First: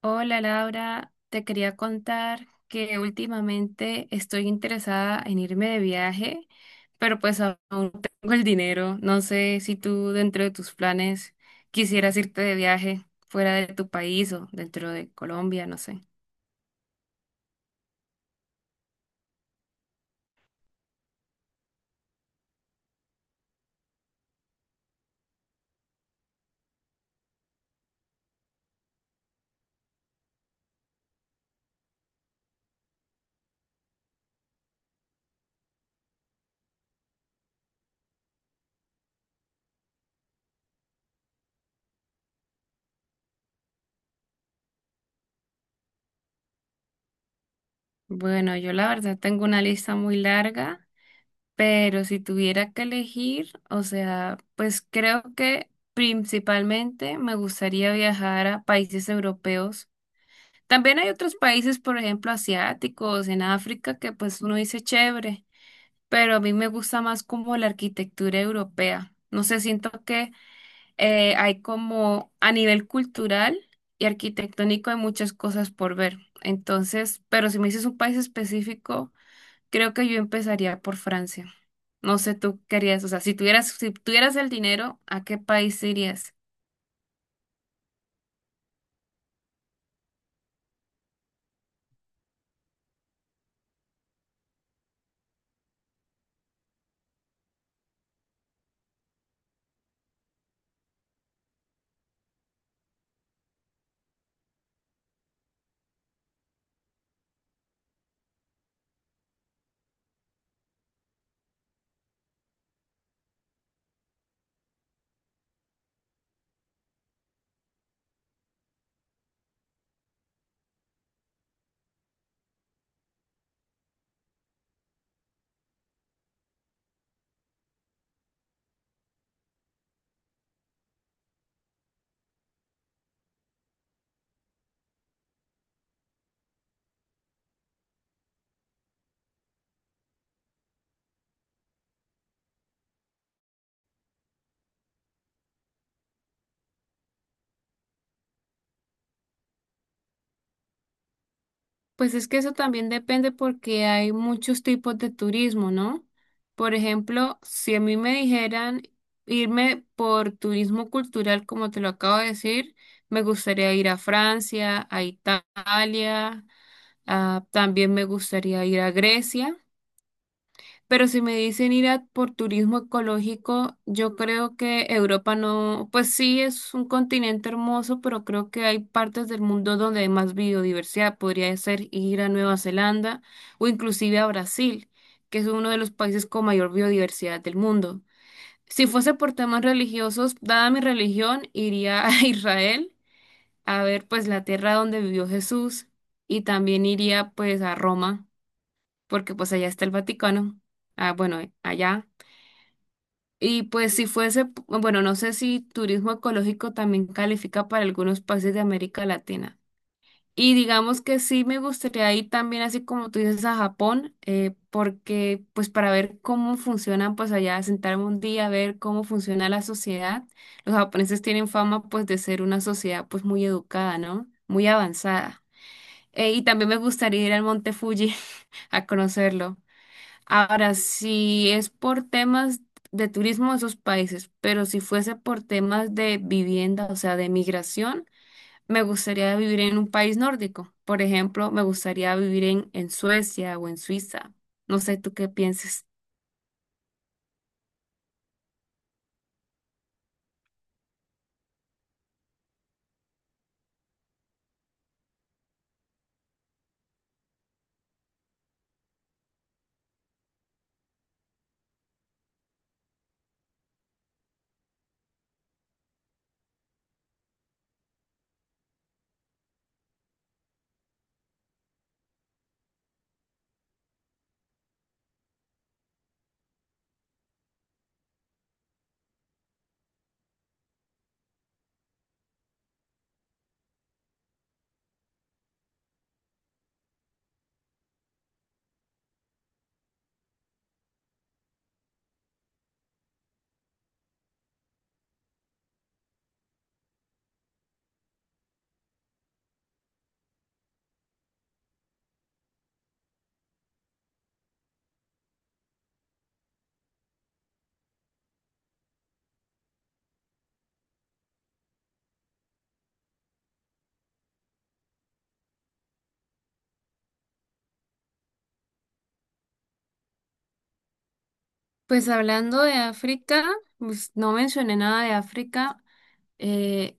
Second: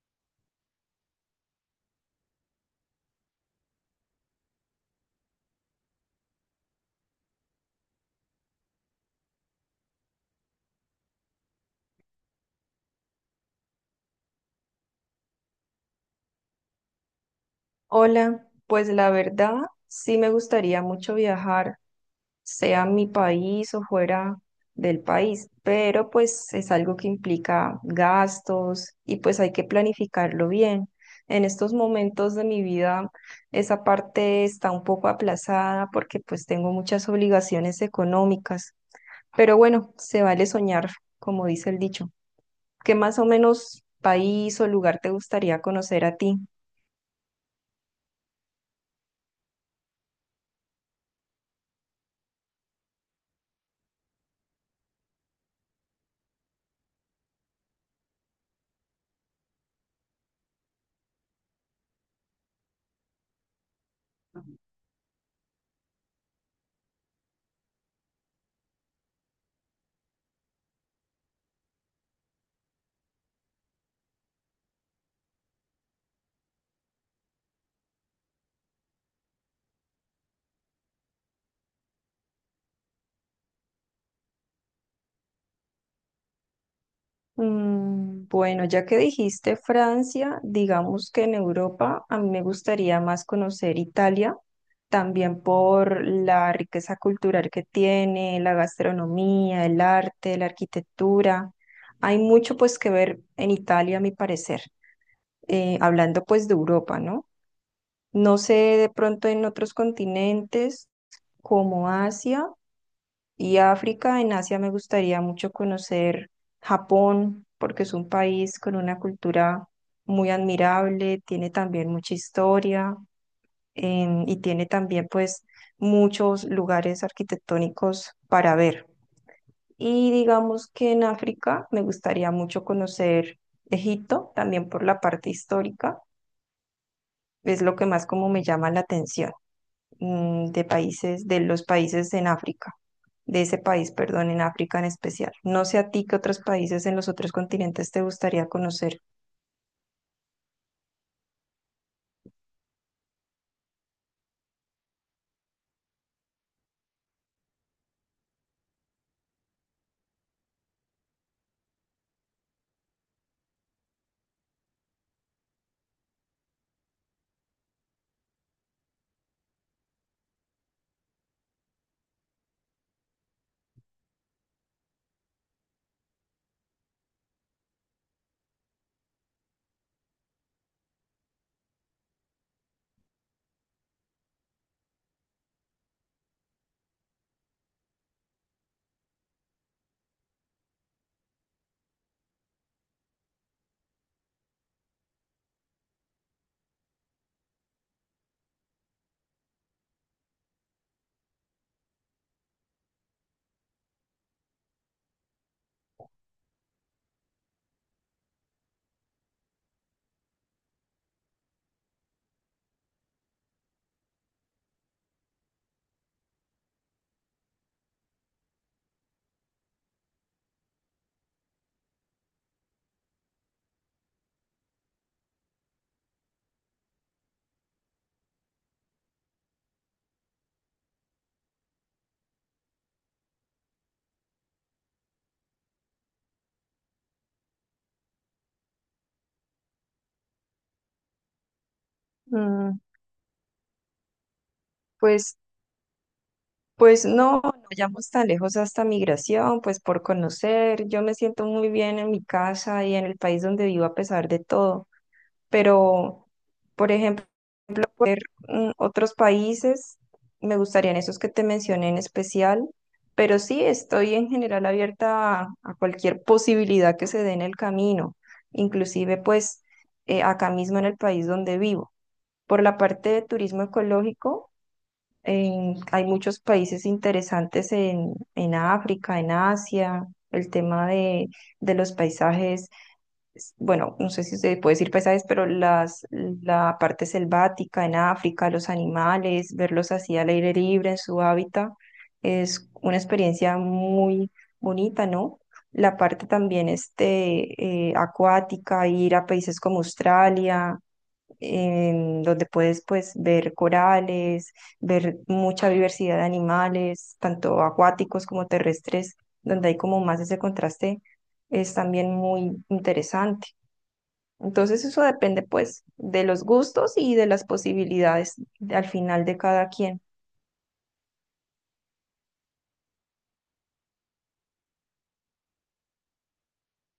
Hola Laura, te quería contar que últimamente estoy interesada en irme de viaje, pero pues aún no tengo el dinero. No sé si tú dentro de tus planes quisieras irte de viaje fuera de tu país o dentro de Colombia, no sé. Hola, pues la verdad sí me gustaría mucho viajar, sea a mi país o fuera del país, pero pues es algo que implica gastos y pues hay que planificarlo bien. En estos momentos de mi vida esa parte está un poco aplazada porque pues tengo muchas obligaciones económicas, pero bueno, se vale soñar, como dice el dicho. ¿Qué más o menos país o lugar te gustaría conocer a ti? Bueno, yo la verdad tengo una lista muy larga, pero si tuviera que elegir, o sea, pues creo que principalmente me gustaría viajar a países europeos. También hay otros países, por ejemplo, asiáticos, en África, que pues uno dice chévere, pero a mí me gusta más como la arquitectura europea. No sé, siento que hay como a nivel cultural y arquitectónico hay muchas cosas por ver. Entonces, pero si me dices un país específico, creo que yo empezaría por Francia. No sé, tú querías, o sea, si tuvieras el dinero, ¿a qué país irías? Mm, bueno, ya que dijiste Francia, digamos que en Europa a mí me gustaría más conocer Italia, también por la riqueza cultural que tiene, la gastronomía, el arte, la arquitectura. Hay mucho pues que ver en Italia, a mi parecer, hablando pues de Europa, ¿no? No sé de pronto en otros continentes como Asia. Y África, en Asia me gustaría mucho conocer Japón, porque es un país con una cultura muy admirable, tiene también mucha historia, y tiene también pues muchos lugares arquitectónicos para ver. Y digamos que en África me gustaría mucho conocer Egipto, también por la parte histórica, es lo que más como me llama la atención de países, de los países en África, de ese país, perdón, en África en especial. No sé a ti qué otros países en los otros continentes te gustaría conocer. Pues es que eso también depende porque hay muchos tipos de turismo, ¿no? Por ejemplo, si a mí me dijeran irme por turismo cultural, como te lo acabo de decir, me gustaría ir a Francia, a Italia, también me gustaría ir a Grecia. Pero si me dicen por turismo ecológico, yo creo que Europa no, pues sí es un continente hermoso, pero creo que hay partes del mundo donde hay más biodiversidad. Podría ser ir a Nueva Zelanda o inclusive a Brasil, que es uno de los países con mayor biodiversidad del mundo. Si fuese por temas religiosos, dada mi religión, iría a Israel a ver pues la tierra donde vivió Jesús y también iría pues a Roma, porque pues allá está el Vaticano. Ah, bueno, allá. Y pues si fuese, bueno, no sé si turismo ecológico también califica para algunos países de América Latina. Y digamos que sí me gustaría ir también, así como tú dices, a Japón, porque pues para ver cómo funcionan, pues allá sentarme un día a ver cómo funciona la sociedad. Los japoneses tienen fama pues de ser una sociedad pues muy educada, ¿no? Muy avanzada. Y también me gustaría ir al Monte Fuji a conocerlo. Ahora, si es por temas de turismo de esos países, pero si fuese por temas de vivienda, o sea, de migración, me gustaría vivir en un país nórdico. Por ejemplo, me gustaría vivir en, Mm, en Suecia o en Suiza. No sé tú qué pues, pienses. pues no, no vayamos tan lejos hasta migración, pues por conocer. Yo me siento muy bien en mi casa y en el país donde vivo a pesar de todo, pero, por ejemplo, ver otros países, me gustarían esos que te mencioné en especial, pero sí estoy en general abierta a cualquier posibilidad que se dé en el camino, inclusive pues acá mismo en el país donde vivo. Por la parte de turismo ecológico, hay muchos países interesantes en África, en Asia, el tema de los paisajes bueno, no sé si se puede decir paisajes, pero las, la parte selvática en África, los animales, verlos así al aire libre en su hábitat, es una experiencia muy bonita, ¿no? La parte también este, acuática, ir a países como Australia, donde puedes pues ver corales, ver mucha diversidad de animales, tanto acuáticos como terrestres, donde hay como más ese contraste es también muy interesante. Entonces eso depende pues de los gustos y de las posibilidades al final de cada quien. Pues hablando de África, pues, no mencioné nada de África. Eh,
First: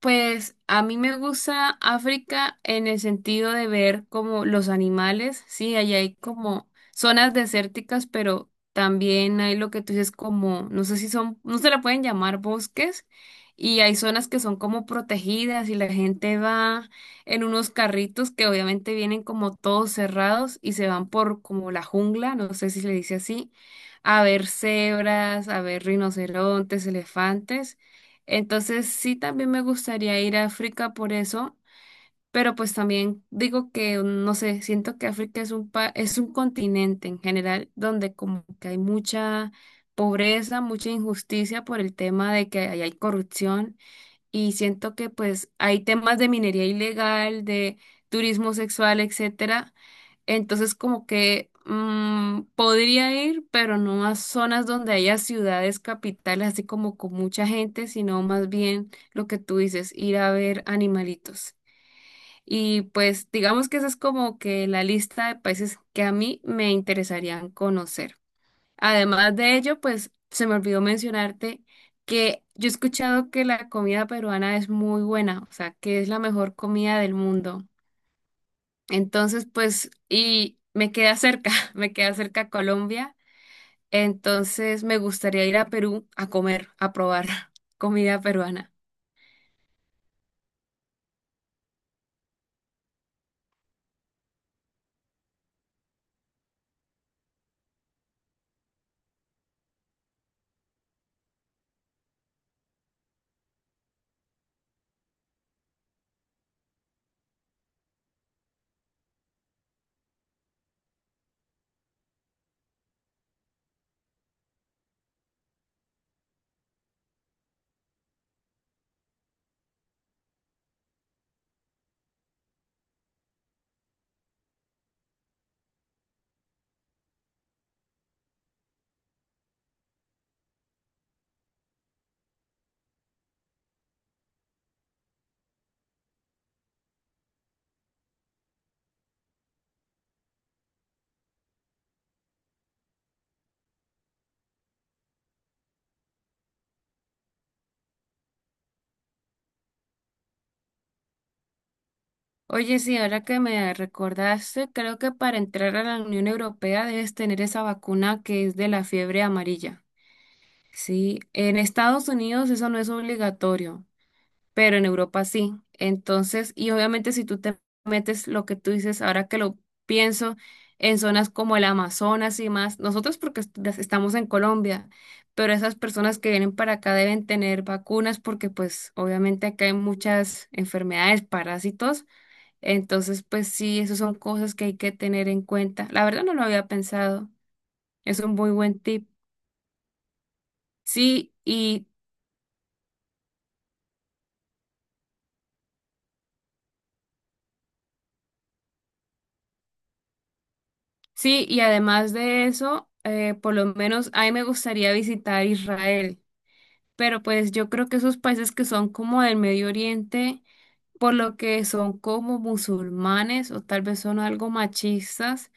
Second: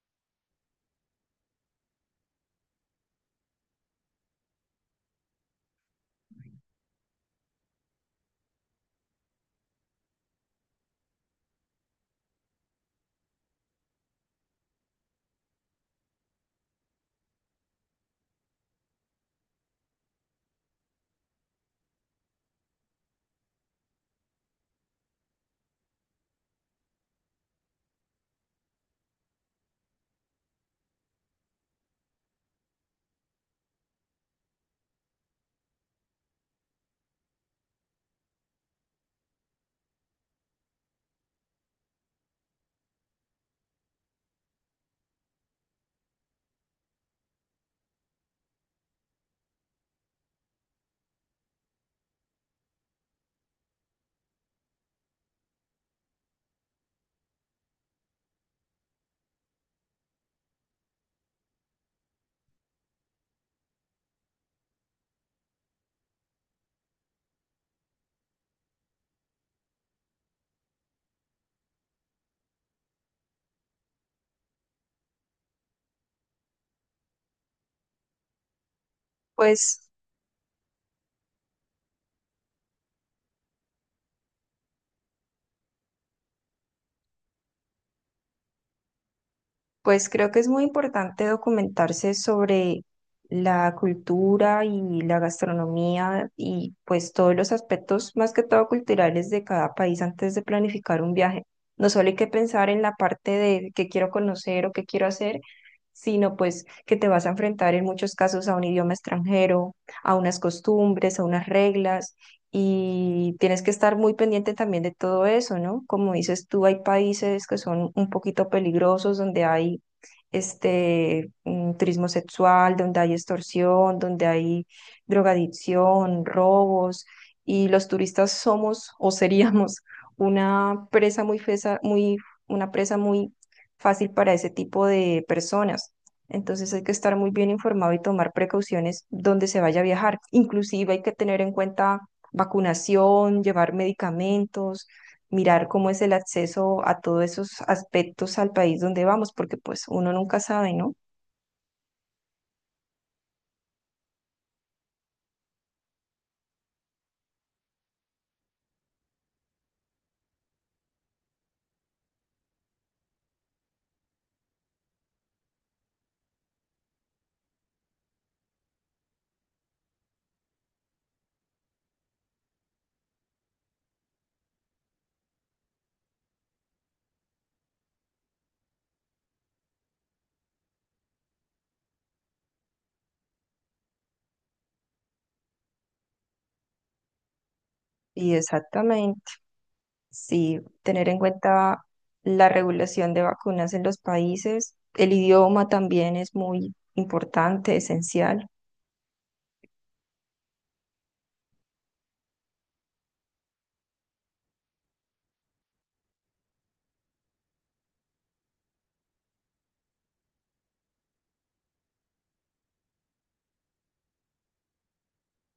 Pues a mí me gusta África en el sentido de ver como los animales, sí, allá hay como zonas desérticas, pero también hay lo que tú dices como, no sé si son, no se la pueden llamar bosques, y hay zonas que son como protegidas y la gente va en unos carritos que obviamente vienen como todos cerrados y se van por como la jungla, no sé si se le dice así, a ver cebras, a ver rinocerontes, elefantes. Entonces sí, también me gustaría ir a África por eso, pero pues también digo que, no sé, siento que África es un continente en general donde como que hay mucha pobreza, mucha injusticia por el tema de que ahí hay corrupción y siento que pues hay temas de minería ilegal, de turismo sexual, etcétera. Entonces, como que podría ir, pero no a zonas donde haya ciudades capitales, así como con mucha gente, sino más bien lo que tú dices, ir a ver animalitos. Y pues digamos que esa es como que la lista de países que a mí me interesarían conocer. Además de ello, pues se me olvidó mencionarte que yo he escuchado que la comida peruana es muy buena, o sea, que es la mejor comida del mundo. Entonces, Pues, pues, y me queda cerca, me queda cerca Colombia. Entonces, me gustaría ir a Perú a comer, a probar comida peruana. pues creo que es muy importante documentarse sobre la cultura y la gastronomía y pues todos los aspectos más que todo culturales de cada país antes de planificar un viaje. No solo hay que pensar en la parte de qué quiero conocer o qué quiero hacer, sino pues que te vas a enfrentar en muchos casos a un idioma extranjero, a unas costumbres, a unas reglas. Y tienes que estar muy pendiente también de todo eso, ¿no? Como dices tú, hay países que son un poquito peligrosos, donde hay este turismo sexual, donde hay extorsión, donde hay drogadicción, robos, y los turistas somos o seríamos una presa una presa muy fácil para ese tipo de personas. Entonces hay que estar muy bien informado y tomar precauciones donde se vaya a viajar. Inclusive hay que tener en cuenta vacunación, llevar medicamentos, mirar cómo es el acceso a todos esos aspectos al país donde vamos, porque pues uno nunca sabe, ¿no? Oye, sí, ahora que me recordaste, creo que para entrar a la Unión Europea debes tener esa vacuna que es de la fiebre amarilla. Sí, en Estados Unidos eso no es obligatorio, pero en Europa sí. Entonces, y obviamente si tú te metes lo que tú dices, ahora que lo pienso, en zonas como el Amazonas y más, nosotros porque estamos en Colombia, pero esas personas que vienen para acá deben tener vacunas porque pues obviamente acá hay muchas enfermedades, parásitos, entonces pues sí, esas son cosas que hay que tener en cuenta. La verdad no lo había pensado, es Y un muy buen tip. exactamente. Sí, tener en Sí, cuenta y la regulación de vacunas en los países. El idioma también es muy importante, esencial. sí, y además de eso, por lo menos a mí me gustaría visitar Israel, pero pues yo creo que esos países que son como del Medio Oriente, por lo que son como musulmanes o tal vez son algo machistas,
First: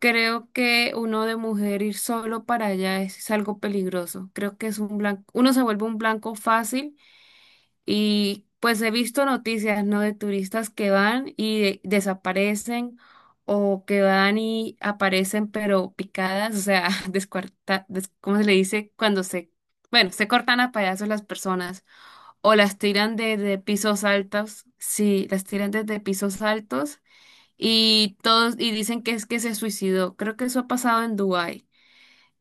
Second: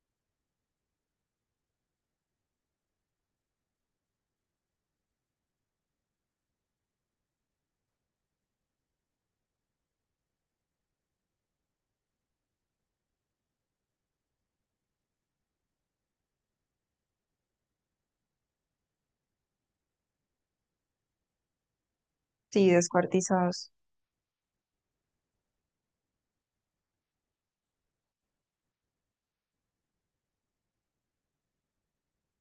creo que uno de mujer ir solo para allá es algo peligroso. Creo que es un blanco, uno se vuelve un blanco fácil y pues he visto noticias, ¿no? De turistas que van y desaparecen o que van y aparecen pero picadas, o sea, ¿cómo se le dice? Cuando se, bueno, se cortan a pedazos las personas o Sí, las tiran desde descuartizados. pisos altos, sí, las tiran desde pisos altos y todos, y dicen que es que se suicidó. Creo que eso ha pasado en Dubái.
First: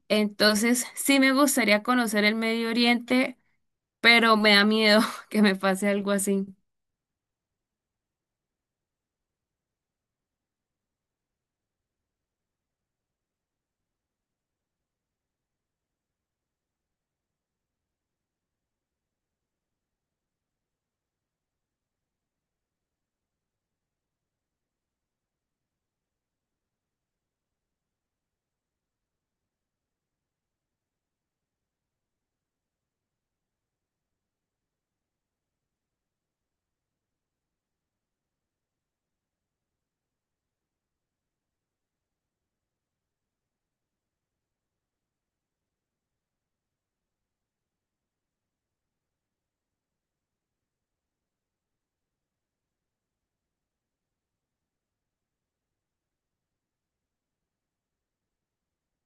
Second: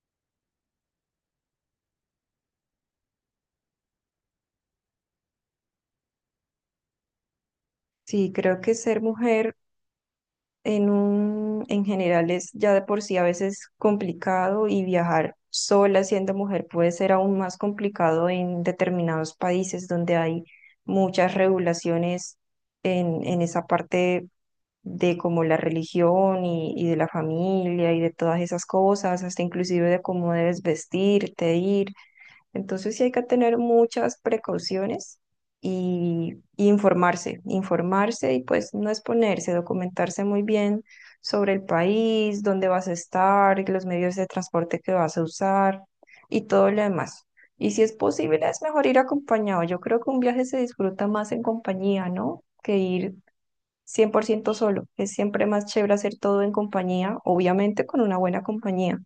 Entonces, sí me gustaría conocer el Medio Oriente, pero me da miedo que me pase algo así. Sí, creo que ser mujer en general es ya de por sí a veces complicado y viajar sola siendo mujer puede ser aún más complicado en determinados países donde hay muchas regulaciones en esa parte de como la religión y de la familia y de todas esas cosas, hasta inclusive de cómo debes vestirte, ir. Entonces sí hay que tener muchas precauciones y informarse, informarse y pues no exponerse, documentarse muy bien sobre el país, dónde vas a estar, los medios de transporte que vas a usar y todo lo demás. Y si es posible, es mejor ir acompañado. Yo creo que un viaje se disfruta más en compañía, ¿no? Que ir 100% solo. Es siempre más chévere hacer todo en compañía, obviamente con una buena compañía.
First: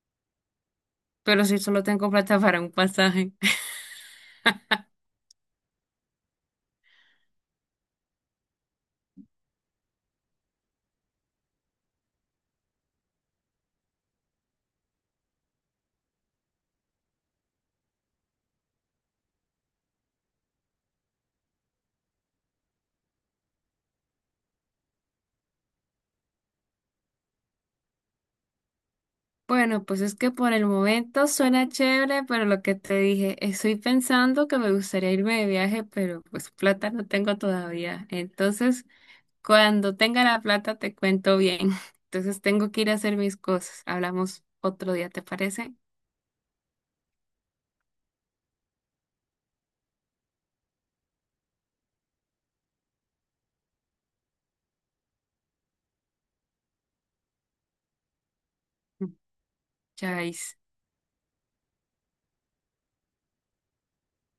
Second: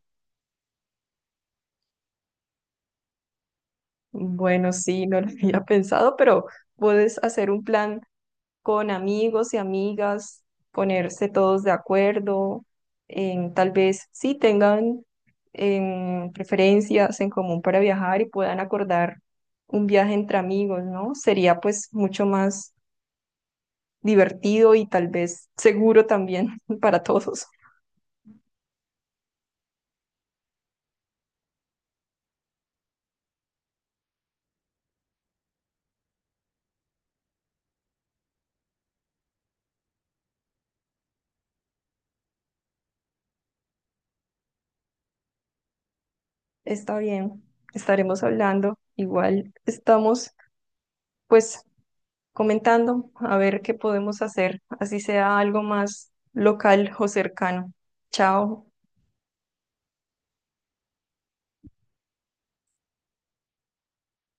Pero si solo tengo plata para un pasaje. Bueno, sí, no lo había pensado, pero puedes hacer un plan con amigos y amigas, ponerse todos de acuerdo, en, tal vez sí tengan preferencias en común para viajar y puedan acordar un viaje entre amigos, ¿no? Sería pues mucho más divertido y tal vez seguro también para todos. Bueno, pues es que por el momento suena chévere, pero lo que te dije, estoy pensando que me gustaría irme de viaje, pero pues plata no tengo todavía. Entonces, cuando tenga la plata te cuento bien. Entonces tengo que ir a hacer mis cosas. Hablamos otro día, ¿te parece? Está bien, estaremos hablando. Igual estamos pues comentando a ver qué podemos hacer, así sea algo más local o cercano. Chao. Mm. Chais.